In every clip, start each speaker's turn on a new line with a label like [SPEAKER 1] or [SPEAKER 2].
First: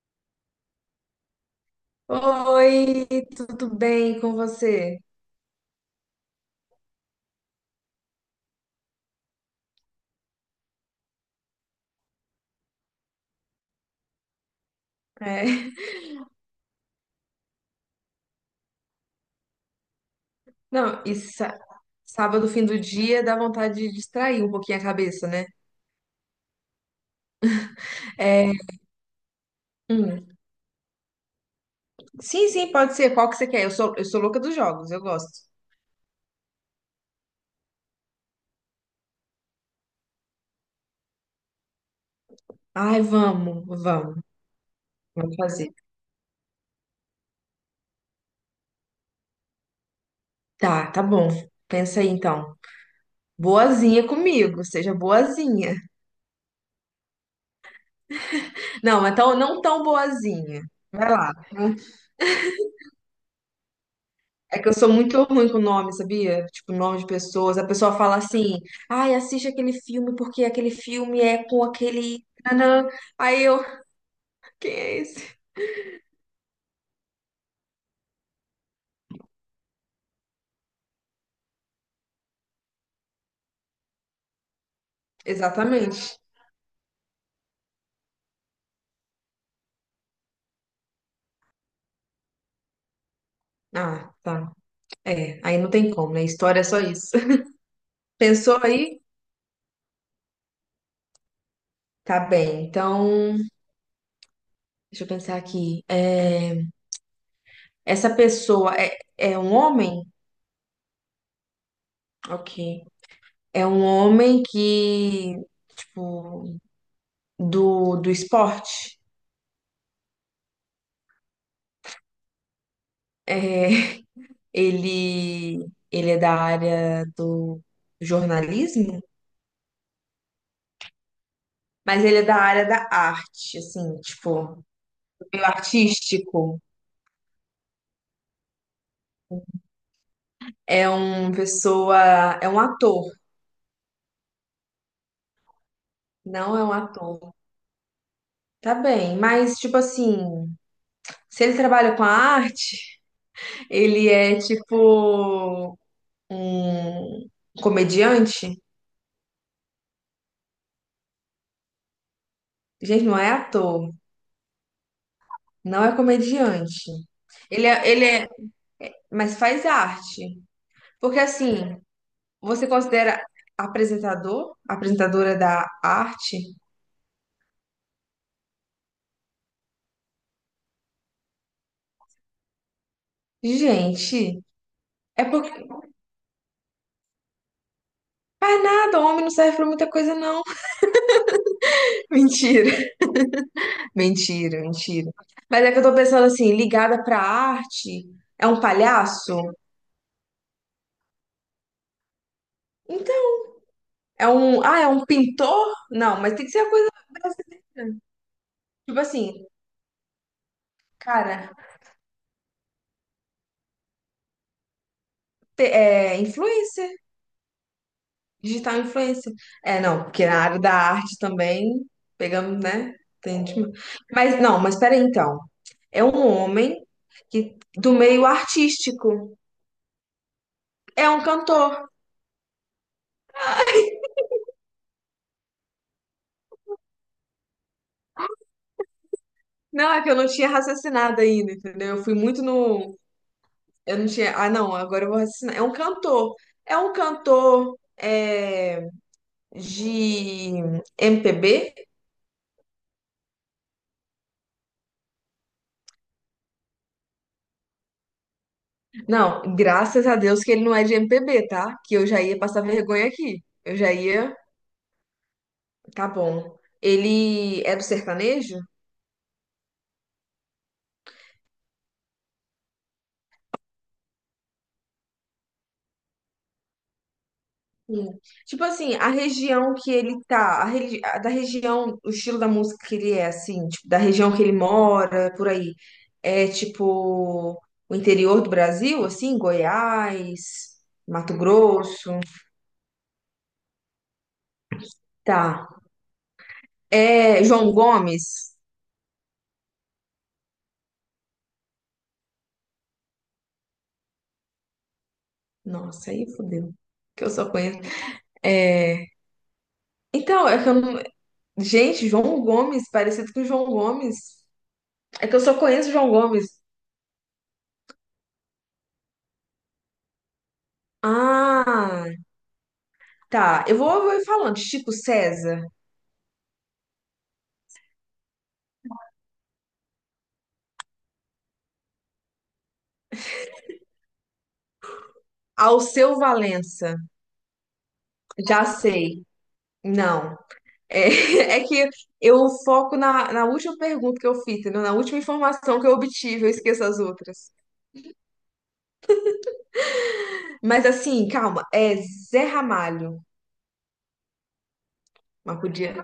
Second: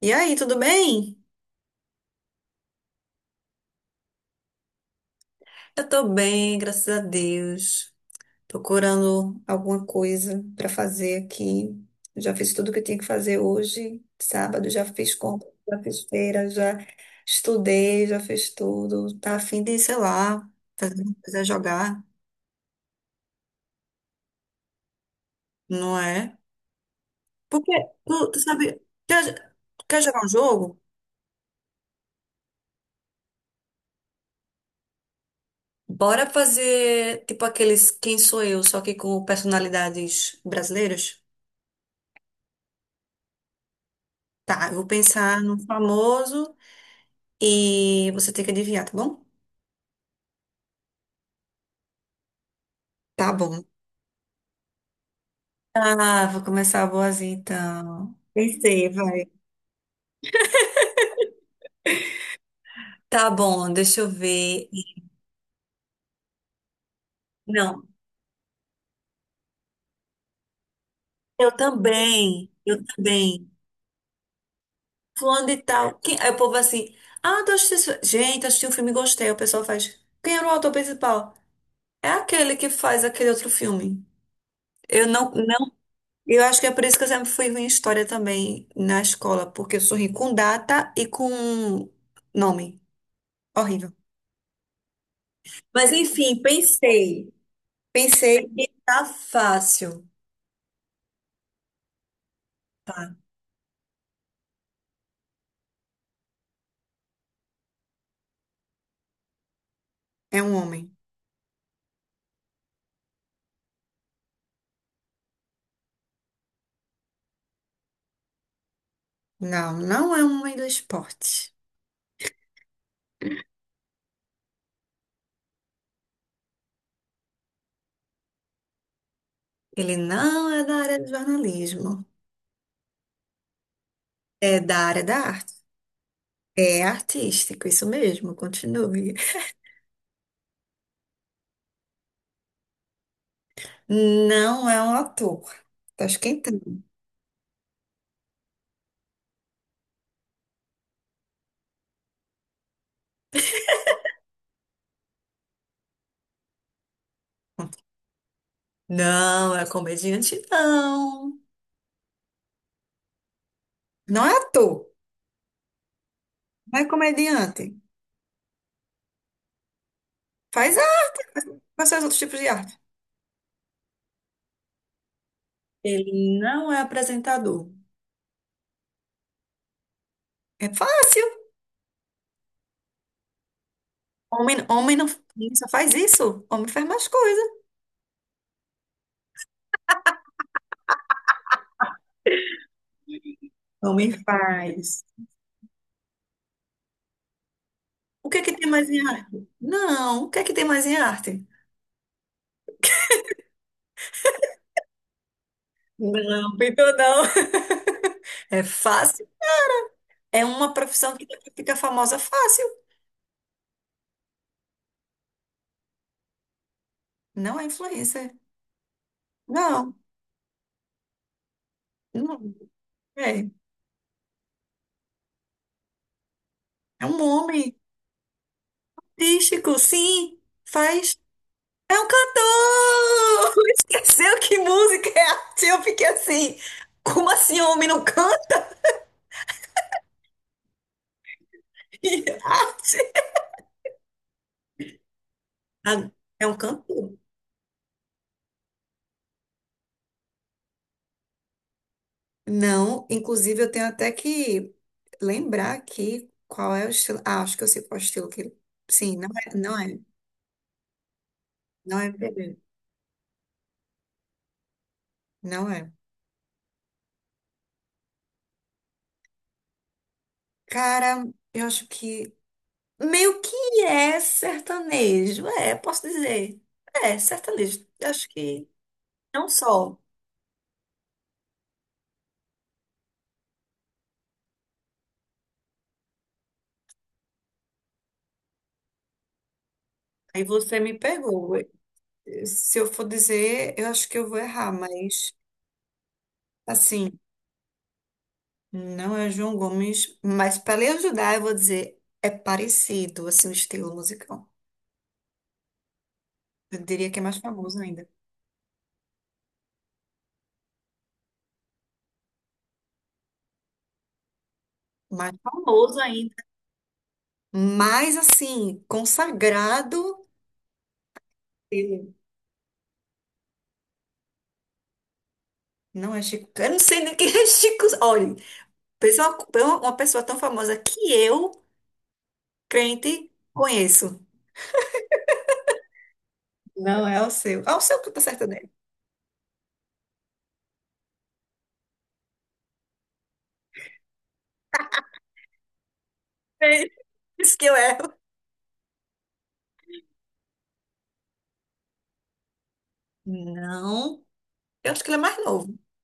[SPEAKER 1] E aí, tudo bem?
[SPEAKER 2] Oi, tudo bem com você?
[SPEAKER 1] Eu tô bem, graças a Deus. Procurando alguma coisa para fazer aqui. Já fiz tudo que eu tinha que fazer hoje, sábado, já fiz
[SPEAKER 2] É.
[SPEAKER 1] compra, já fiz feira, já estudei, já fiz tudo. Tá a fim de, sei lá, fazer
[SPEAKER 2] Não,
[SPEAKER 1] uma coisa, jogar,
[SPEAKER 2] sábado, fim do dia, dá vontade de distrair um pouquinho a cabeça, né?
[SPEAKER 1] não é? Porque tu
[SPEAKER 2] É,
[SPEAKER 1] sabe, quer, quer jogar
[SPEAKER 2] hum,
[SPEAKER 1] um jogo?
[SPEAKER 2] sim, sim, pode ser. Qual que você quer? Eu sou louca dos jogos, eu gosto.
[SPEAKER 1] Bora fazer tipo aqueles Quem Sou Eu, só que com personalidades brasileiras?
[SPEAKER 2] Ai,
[SPEAKER 1] Tá, eu vou
[SPEAKER 2] vamos
[SPEAKER 1] pensar no
[SPEAKER 2] fazer.
[SPEAKER 1] famoso. E você tem que adivinhar, tá bom?
[SPEAKER 2] Tá, tá bom. Pensa aí então.
[SPEAKER 1] Tá bom.
[SPEAKER 2] Boazinha comigo, seja boazinha.
[SPEAKER 1] Ah, vou começar a boazinha então. Pensei,
[SPEAKER 2] Não,
[SPEAKER 1] vai.
[SPEAKER 2] então não tão boazinha. Vai lá.
[SPEAKER 1] Tá bom, deixa eu
[SPEAKER 2] É
[SPEAKER 1] ver.
[SPEAKER 2] que eu sou muito ruim com nome, sabia? Tipo, nome de pessoas. A
[SPEAKER 1] Não,
[SPEAKER 2] pessoa fala assim, ai, assiste aquele filme porque aquele filme é
[SPEAKER 1] eu
[SPEAKER 2] com aquele.
[SPEAKER 1] também, eu
[SPEAKER 2] Tanã". Aí
[SPEAKER 1] também.
[SPEAKER 2] eu, quem é esse?
[SPEAKER 1] Fulano de tal. Quem... Aí o povo é assim, ah, tô assistindo... Gente, assisti um filme e gostei. O pessoal faz, quem era o autor principal? É aquele que faz aquele outro filme. Eu não, não.
[SPEAKER 2] Exatamente.
[SPEAKER 1] Eu acho que é por isso que eu sempre fui ruim em história também na escola, porque eu sou ruim com data e com nome. Horrível.
[SPEAKER 2] Ah, tá. É, aí não tem
[SPEAKER 1] Mas
[SPEAKER 2] como, né?
[SPEAKER 1] enfim,
[SPEAKER 2] História é só isso.
[SPEAKER 1] pensei. Pensei
[SPEAKER 2] Pensou
[SPEAKER 1] que
[SPEAKER 2] aí?
[SPEAKER 1] tá fácil.
[SPEAKER 2] Tá bem. Então,
[SPEAKER 1] Tá.
[SPEAKER 2] deixa eu pensar aqui. É, essa pessoa é um homem?
[SPEAKER 1] É um homem.
[SPEAKER 2] Ok. É um homem que, tipo, do esporte?
[SPEAKER 1] Não, não é um homem do esporte.
[SPEAKER 2] É. Ele é da área do jornalismo,
[SPEAKER 1] Ele não é da área do jornalismo.
[SPEAKER 2] mas ele é da área da arte, assim, tipo,
[SPEAKER 1] É da área da
[SPEAKER 2] do meio
[SPEAKER 1] arte.
[SPEAKER 2] artístico.
[SPEAKER 1] É artístico, isso mesmo, continue.
[SPEAKER 2] É uma pessoa, é um ator,
[SPEAKER 1] Não é um ator. Tá
[SPEAKER 2] não é um
[SPEAKER 1] esquentando.
[SPEAKER 2] ator. Tá bem, mas tipo assim, se ele trabalha com a arte, ele é tipo um comediante?
[SPEAKER 1] Não é comediante, não.
[SPEAKER 2] Gente, não é ator,
[SPEAKER 1] Não é ator.
[SPEAKER 2] não é
[SPEAKER 1] Não é
[SPEAKER 2] comediante.
[SPEAKER 1] comediante.
[SPEAKER 2] Ele é, mas faz arte.
[SPEAKER 1] Faz a...
[SPEAKER 2] Porque assim,
[SPEAKER 1] Quais são os outros tipos de
[SPEAKER 2] você
[SPEAKER 1] arte?
[SPEAKER 2] considera apresentador? Apresentadora da arte?
[SPEAKER 1] Ele não é apresentador. É fácil.
[SPEAKER 2] Gente,
[SPEAKER 1] Homem, homem não
[SPEAKER 2] é porque.
[SPEAKER 1] só faz isso. Homem faz mais coisas.
[SPEAKER 2] Faz nada, homem não serve pra muita coisa, não. Mentira,
[SPEAKER 1] Não me
[SPEAKER 2] mentira,
[SPEAKER 1] faz.
[SPEAKER 2] mentira. Mas é que eu tô pensando assim, ligada pra arte,
[SPEAKER 1] O que é
[SPEAKER 2] é
[SPEAKER 1] que
[SPEAKER 2] um
[SPEAKER 1] tem mais em
[SPEAKER 2] palhaço?
[SPEAKER 1] arte? Não, o que é que tem mais em arte?
[SPEAKER 2] Então, é um. Ah, é um pintor? Não, mas tem que
[SPEAKER 1] Não,
[SPEAKER 2] ser uma coisa
[SPEAKER 1] pintor não.
[SPEAKER 2] brasileira.
[SPEAKER 1] É
[SPEAKER 2] Tipo
[SPEAKER 1] fácil.
[SPEAKER 2] assim,
[SPEAKER 1] É uma profissão que
[SPEAKER 2] cara,
[SPEAKER 1] fica famosa fácil.
[SPEAKER 2] é influencer.
[SPEAKER 1] Não é influencer.
[SPEAKER 2] Digital influencer. É,
[SPEAKER 1] Não,
[SPEAKER 2] não, porque na área da arte também
[SPEAKER 1] não.
[SPEAKER 2] pegamos, né? Tem
[SPEAKER 1] É,
[SPEAKER 2] de- Mas não, mas peraí então. É um homem
[SPEAKER 1] é um
[SPEAKER 2] que
[SPEAKER 1] homem
[SPEAKER 2] do meio artístico.
[SPEAKER 1] artístico, sim.
[SPEAKER 2] É
[SPEAKER 1] Faz.
[SPEAKER 2] um cantor.
[SPEAKER 1] É um cantor! Esqueceu que música é arte? Eu fiquei assim. Como assim, homem não canta?
[SPEAKER 2] Não, é que eu não tinha raciocinado ainda, entendeu? Eu fui muito no.
[SPEAKER 1] Arte?
[SPEAKER 2] Eu não tinha. Ah, não, agora eu vou raciocinar. É um
[SPEAKER 1] Ah,
[SPEAKER 2] cantor.
[SPEAKER 1] é um
[SPEAKER 2] É um
[SPEAKER 1] cantor.
[SPEAKER 2] cantor é, de MPB?
[SPEAKER 1] Não, inclusive eu tenho até que lembrar aqui qual é o estilo. Ah, acho que eu sei qual é o estilo que ele. Sim, não
[SPEAKER 2] Não,
[SPEAKER 1] é, não é,
[SPEAKER 2] graças a Deus que ele não é de MPB, tá? Que
[SPEAKER 1] não é
[SPEAKER 2] eu já ia
[SPEAKER 1] MPB,
[SPEAKER 2] passar vergonha aqui. Eu já ia.
[SPEAKER 1] não é.
[SPEAKER 2] Tá bom. Ele é do sertanejo?
[SPEAKER 1] Cara, eu acho que meio que é sertanejo, posso dizer. É, sertanejo.
[SPEAKER 2] Sim.
[SPEAKER 1] Eu acho
[SPEAKER 2] Tipo
[SPEAKER 1] que
[SPEAKER 2] assim, a
[SPEAKER 1] não
[SPEAKER 2] região que
[SPEAKER 1] só.
[SPEAKER 2] ele tá, a a da região, o estilo da música que ele é, assim, tipo, da região que ele mora, por aí. É tipo o interior do Brasil, assim,
[SPEAKER 1] Aí
[SPEAKER 2] Goiás,
[SPEAKER 1] você me
[SPEAKER 2] Mato
[SPEAKER 1] pegou.
[SPEAKER 2] Grosso.
[SPEAKER 1] Se eu for dizer, eu acho que eu vou errar, mas
[SPEAKER 2] Tá.
[SPEAKER 1] assim,
[SPEAKER 2] É João Gomes?
[SPEAKER 1] não é João Gomes, mas para lhe ajudar, eu vou dizer, é parecido assim o estilo musical.
[SPEAKER 2] Nossa, aí fodeu.
[SPEAKER 1] Eu diria que é
[SPEAKER 2] Que eu
[SPEAKER 1] mais
[SPEAKER 2] só
[SPEAKER 1] famoso
[SPEAKER 2] conheço.
[SPEAKER 1] ainda.
[SPEAKER 2] É... Então, é que eu não... Gente, João Gomes, parecido com João Gomes. É
[SPEAKER 1] Mais
[SPEAKER 2] que eu só conheço
[SPEAKER 1] famoso
[SPEAKER 2] João
[SPEAKER 1] ainda.
[SPEAKER 2] Gomes.
[SPEAKER 1] Mais assim, consagrado.
[SPEAKER 2] Ah,
[SPEAKER 1] Eu-
[SPEAKER 2] tá. Eu vou falando. Chico César,
[SPEAKER 1] Não é Chico. Eu não sei nem quem é Chico. Olha, pessoa- uma pessoa tão famosa que eu, crente, conheço.
[SPEAKER 2] Alceu Valença.
[SPEAKER 1] Não, é o seu. É o seu que tá certo
[SPEAKER 2] Já
[SPEAKER 1] dele.
[SPEAKER 2] sei. Não. É, é que eu foco na, na última pergunta que eu fiz, entendeu? Na última informação que eu obtive, eu
[SPEAKER 1] É
[SPEAKER 2] esqueço as outras.
[SPEAKER 1] isso que eu erro.
[SPEAKER 2] Mas assim, calma. É Zé Ramalho.
[SPEAKER 1] Não. Eu acho que ele é mais
[SPEAKER 2] Mas
[SPEAKER 1] novo.
[SPEAKER 2] podia.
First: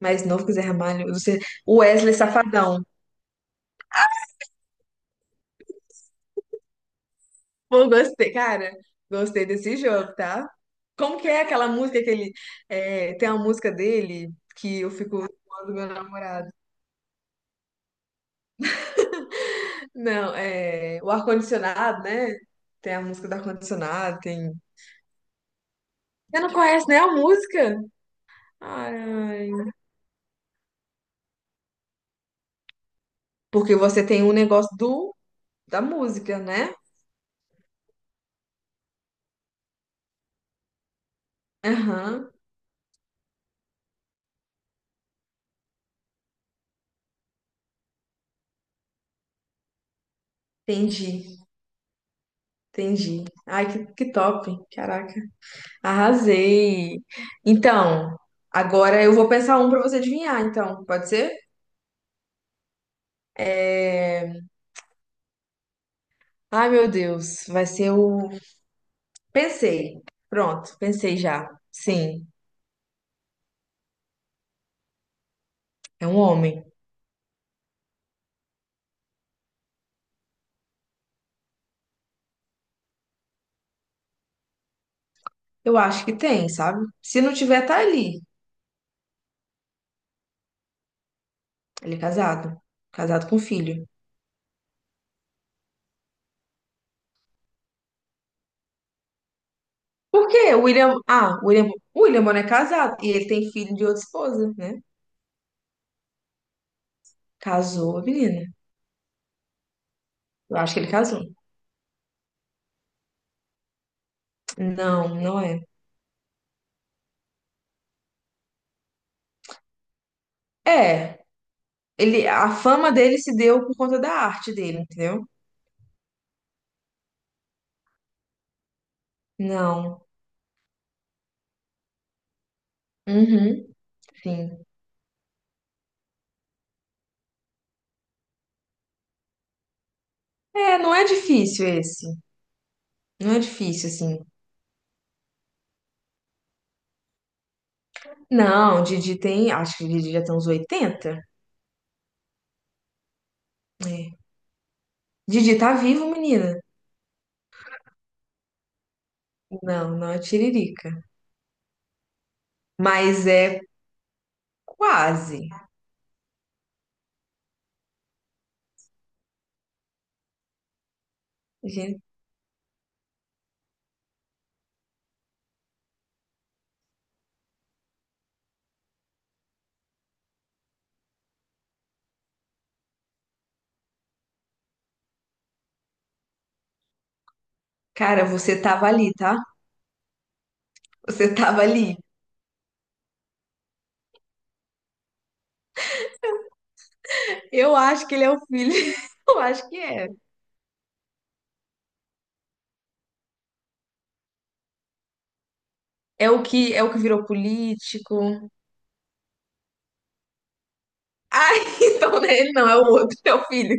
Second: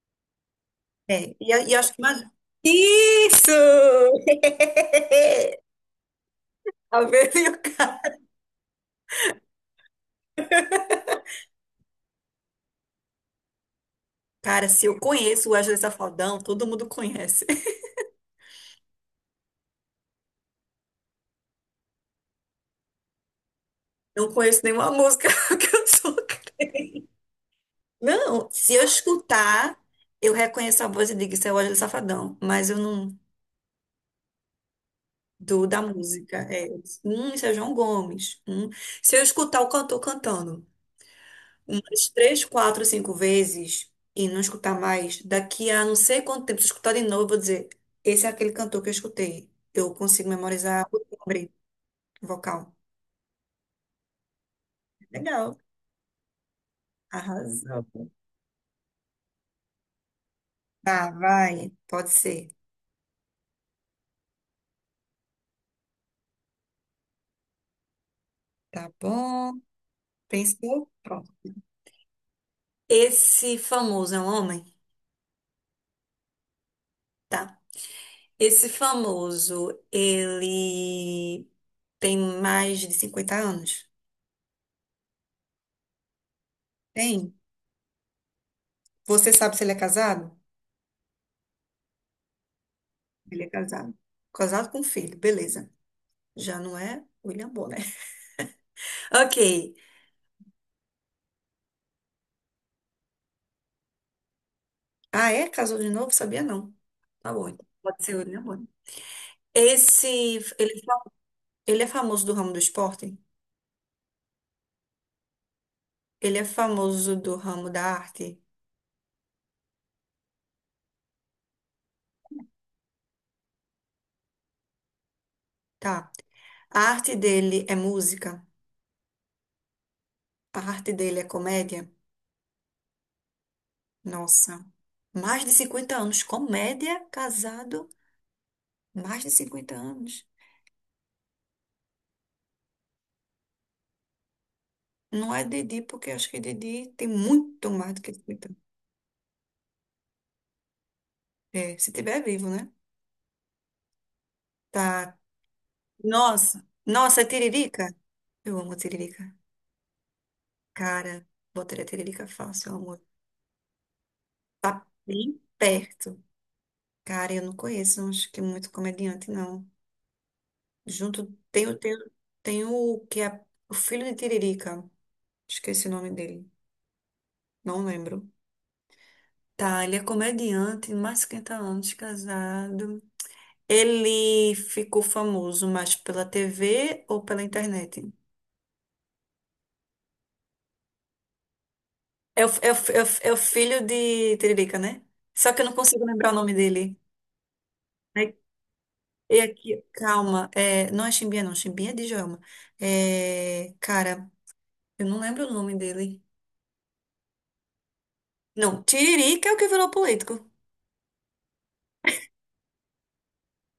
[SPEAKER 2] Mais novo que Zé Ramalho.
[SPEAKER 1] É,
[SPEAKER 2] Você...
[SPEAKER 1] e eu acho que
[SPEAKER 2] Wesley
[SPEAKER 1] mais.
[SPEAKER 2] Safadão.
[SPEAKER 1] Isso! Tá vendo? Meu
[SPEAKER 2] Pô,
[SPEAKER 1] cara,
[SPEAKER 2] gostei, cara. Gostei desse jogo, tá? Como que é aquela música que ele. É, tem uma música dele
[SPEAKER 1] cara,
[SPEAKER 2] que
[SPEAKER 1] se
[SPEAKER 2] eu
[SPEAKER 1] eu
[SPEAKER 2] fico
[SPEAKER 1] conheço o
[SPEAKER 2] zoando
[SPEAKER 1] Wesley
[SPEAKER 2] meu
[SPEAKER 1] Safadão,
[SPEAKER 2] namorado.
[SPEAKER 1] todo mundo conhece.
[SPEAKER 2] Não, é o ar-condicionado, né? Tem a música do ar-condicionado,
[SPEAKER 1] Não
[SPEAKER 2] tem.
[SPEAKER 1] conheço nenhuma música que eu sou
[SPEAKER 2] Você não conhece nem
[SPEAKER 1] crente.
[SPEAKER 2] a música?
[SPEAKER 1] Não, se eu
[SPEAKER 2] Ai,
[SPEAKER 1] escutar, eu reconheço a voz e digo, isso é o Wesley Safadão, mas eu não
[SPEAKER 2] porque você tem um negócio do
[SPEAKER 1] do
[SPEAKER 2] da
[SPEAKER 1] da música.
[SPEAKER 2] música,
[SPEAKER 1] É,
[SPEAKER 2] né?
[SPEAKER 1] isso é João Gomes. Hum. Se eu escutar o cantor cantando umas
[SPEAKER 2] Aham,
[SPEAKER 1] 3, 4, 5 vezes e não escutar mais, daqui a não sei quanto tempo, se eu escutar de novo, eu vou dizer, esse é aquele cantor que eu escutei. Eu consigo memorizar o
[SPEAKER 2] entendi,
[SPEAKER 1] timbre vocal.
[SPEAKER 2] entendi. Ai, que top, caraca,
[SPEAKER 1] Legal,
[SPEAKER 2] arrasei.
[SPEAKER 1] arrasou.
[SPEAKER 2] Então, agora eu vou pensar um pra você adivinhar, então, pode
[SPEAKER 1] Tá,
[SPEAKER 2] ser?
[SPEAKER 1] vai, pode ser.
[SPEAKER 2] É... Ai, meu Deus, vai ser o.
[SPEAKER 1] Tá bom.
[SPEAKER 2] Pensei, pronto,
[SPEAKER 1] Pensou?
[SPEAKER 2] pensei
[SPEAKER 1] Pronto.
[SPEAKER 2] já. Sim,
[SPEAKER 1] Esse famoso é um homem?
[SPEAKER 2] é um homem.
[SPEAKER 1] Tá. Esse famoso, ele tem mais de 50 anos?
[SPEAKER 2] Eu acho que tem, sabe? Se
[SPEAKER 1] Tem?
[SPEAKER 2] não tiver, tá ali.
[SPEAKER 1] Você sabe se ele é casado?
[SPEAKER 2] Ele é casado. Casado com
[SPEAKER 1] Ele é
[SPEAKER 2] filho.
[SPEAKER 1] casado. Casado com filho, beleza. Já não é William Bonner. Ok.
[SPEAKER 2] Por quê? O William. Ah, o William Bonner é casado. E ele tem filho de outra esposa, né?
[SPEAKER 1] Ah, é? Casou de novo? Sabia não. Tá bom, então.
[SPEAKER 2] Casou a
[SPEAKER 1] Pode ser William
[SPEAKER 2] menina.
[SPEAKER 1] Bonner. Esse,
[SPEAKER 2] Eu acho que
[SPEAKER 1] ele,
[SPEAKER 2] ele casou.
[SPEAKER 1] ele é famoso do ramo do esporte?
[SPEAKER 2] Não, não é.
[SPEAKER 1] Ele é famoso do ramo da arte?
[SPEAKER 2] É. Ele, a fama dele se deu por conta da arte dele, entendeu?
[SPEAKER 1] Tá. A arte dele é música?
[SPEAKER 2] Não.
[SPEAKER 1] A arte dele é comédia?
[SPEAKER 2] Uhum,
[SPEAKER 1] Nossa,
[SPEAKER 2] sim.
[SPEAKER 1] mais de 50 anos. Comédia, casado, mais de 50 anos.
[SPEAKER 2] É, não é difícil esse. Não é difícil, assim.
[SPEAKER 1] Não é Didi, porque acho que Didi tem muito mais do que 50 anos.
[SPEAKER 2] Não, Didi tem. Acho que Didi já tem uns 80.
[SPEAKER 1] É, se tiver vivo, né?
[SPEAKER 2] É.
[SPEAKER 1] Tá.
[SPEAKER 2] Didi tá vivo, menina.
[SPEAKER 1] Nossa, nossa, é Tiririca? Eu amo Tiririca.
[SPEAKER 2] Não, não é tiririca.
[SPEAKER 1] Cara, botaria Tiririca fácil, amor.
[SPEAKER 2] Mas é
[SPEAKER 1] Tá bem
[SPEAKER 2] quase.
[SPEAKER 1] perto. Cara, eu não conheço, acho que é muito comediante, não. Junto tem o, tem,
[SPEAKER 2] Gente,
[SPEAKER 1] o- tem o que é o filho de Tiririca. Esqueci o nome dele. Não lembro. Tá, ele é comediante, mais de 50 anos casado. Ele ficou famoso mais pela TV ou pela internet?
[SPEAKER 2] cara, você tava ali, tá? Você tava ali.
[SPEAKER 1] É o filho de Tiririca, né? Só que eu não consigo lembrar o nome dele.
[SPEAKER 2] Eu acho que ele é
[SPEAKER 1] É,
[SPEAKER 2] o filho. Eu
[SPEAKER 1] é
[SPEAKER 2] acho que
[SPEAKER 1] aqui,
[SPEAKER 2] é.
[SPEAKER 1] calma, não é Chimbinha, não. Chimbinha é de Djalma. É, cara, eu não lembro o nome dele.
[SPEAKER 2] É o que virou político.
[SPEAKER 1] Não, Tiririca é o que virou político.
[SPEAKER 2] Ah, então não é ele não é o outro, é o filho.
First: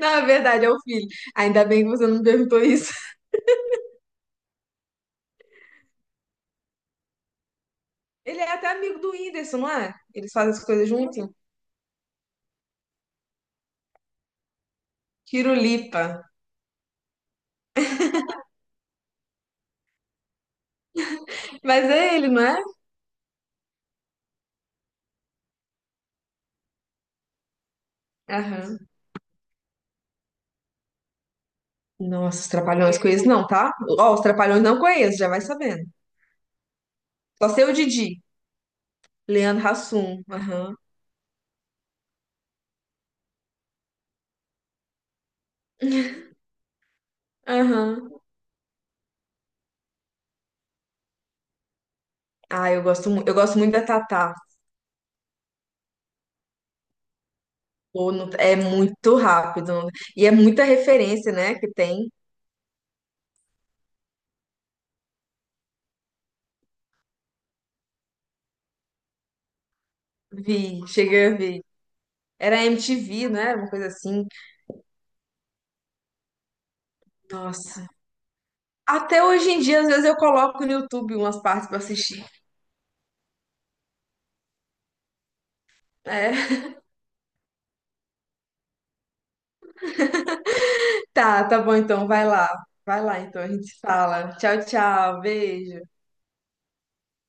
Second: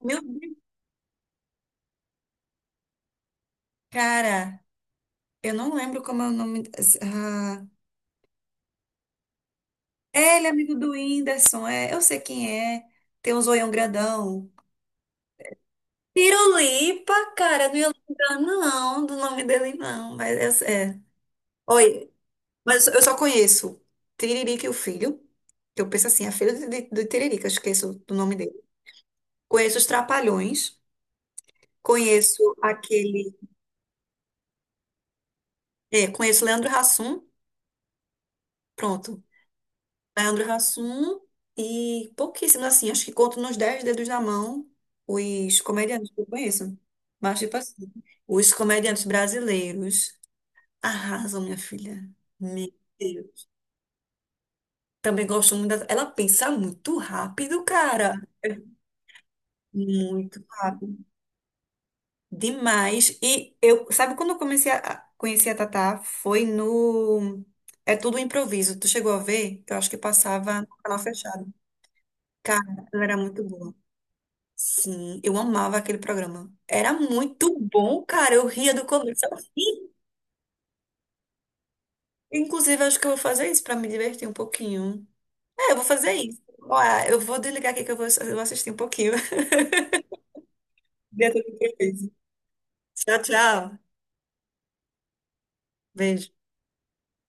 [SPEAKER 1] Meu Deus,
[SPEAKER 2] verdade, é o filho. Ainda bem que você não me perguntou isso.
[SPEAKER 1] cara, eu não lembro como é o nome. Ah,
[SPEAKER 2] Ele é até amigo do Whindersson, não é? Eles
[SPEAKER 1] é, ele é
[SPEAKER 2] fazem as
[SPEAKER 1] amigo
[SPEAKER 2] coisas
[SPEAKER 1] do
[SPEAKER 2] juntos.
[SPEAKER 1] Whindersson, eu sei quem é. Tem um zoião grandão.
[SPEAKER 2] Tirulipa.
[SPEAKER 1] Pirulipa, cara, não ia lembrar não do nome dele não, mas é.
[SPEAKER 2] Mas
[SPEAKER 1] Oi,
[SPEAKER 2] é ele, não é?
[SPEAKER 1] mas eu só conheço Tiririca e o Filho, que eu penso assim, é filho de Tiririca, eu esqueço do nome dele.
[SPEAKER 2] Aham.
[SPEAKER 1] Conheço os Trapalhões,
[SPEAKER 2] Nossa,
[SPEAKER 1] conheço
[SPEAKER 2] os Trapalhões conheço
[SPEAKER 1] aquele,
[SPEAKER 2] não, tá? Ó, os Trapalhões não conheço, já vai sabendo.
[SPEAKER 1] conheço Leandro Hassum,
[SPEAKER 2] Só sei o Didi.
[SPEAKER 1] pronto.
[SPEAKER 2] Leandro Hassum.
[SPEAKER 1] Leandro
[SPEAKER 2] Aham.
[SPEAKER 1] Hassum e pouquíssimos, assim, acho que conto nos dez dedos da mão os comediantes que eu conheço. Mas, tipo assim,
[SPEAKER 2] Aham.
[SPEAKER 1] os comediantes brasileiros arrasam, minha filha.
[SPEAKER 2] Ah,
[SPEAKER 1] Meu
[SPEAKER 2] eu gosto, eu
[SPEAKER 1] Deus.
[SPEAKER 2] gosto muito da Tatá.
[SPEAKER 1] Também gosto muito da... Ela pensa muito rápido,
[SPEAKER 2] Pô,
[SPEAKER 1] cara.
[SPEAKER 2] não-
[SPEAKER 1] É
[SPEAKER 2] É muito rápido. E é
[SPEAKER 1] muito
[SPEAKER 2] muita
[SPEAKER 1] rápido.
[SPEAKER 2] referência, né, que tem.
[SPEAKER 1] Demais. E eu, sabe quando eu comecei a conhecer a Tatá? Foi no. É tudo um improviso. Tu chegou a ver? Eu acho que passava no
[SPEAKER 2] Vi,
[SPEAKER 1] canal
[SPEAKER 2] cheguei a
[SPEAKER 1] fechado.
[SPEAKER 2] ver. Era
[SPEAKER 1] Cara, ela era
[SPEAKER 2] MTV,
[SPEAKER 1] muito
[SPEAKER 2] né? Uma
[SPEAKER 1] boa.
[SPEAKER 2] coisa assim.
[SPEAKER 1] Sim, eu amava aquele programa. Era muito
[SPEAKER 2] Nossa.
[SPEAKER 1] bom, cara. Eu ria do
[SPEAKER 2] Até
[SPEAKER 1] começo ao
[SPEAKER 2] hoje em dia, às
[SPEAKER 1] fim.
[SPEAKER 2] vezes eu coloco no YouTube umas partes pra assistir.
[SPEAKER 1] Inclusive, acho que eu vou fazer isso pra me divertir um pouquinho. É, eu vou fazer
[SPEAKER 2] É.
[SPEAKER 1] isso. Olha, eu vou desligar aqui que eu vou, assistir um pouquinho. Dentro
[SPEAKER 2] Tá,
[SPEAKER 1] do
[SPEAKER 2] tá
[SPEAKER 1] que eu
[SPEAKER 2] bom então.
[SPEAKER 1] fiz.
[SPEAKER 2] Vai lá. Vai lá
[SPEAKER 1] Tchau,
[SPEAKER 2] então, a gente se
[SPEAKER 1] tchau.
[SPEAKER 2] fala. Tchau, tchau. Beijo.
[SPEAKER 1] Beijo.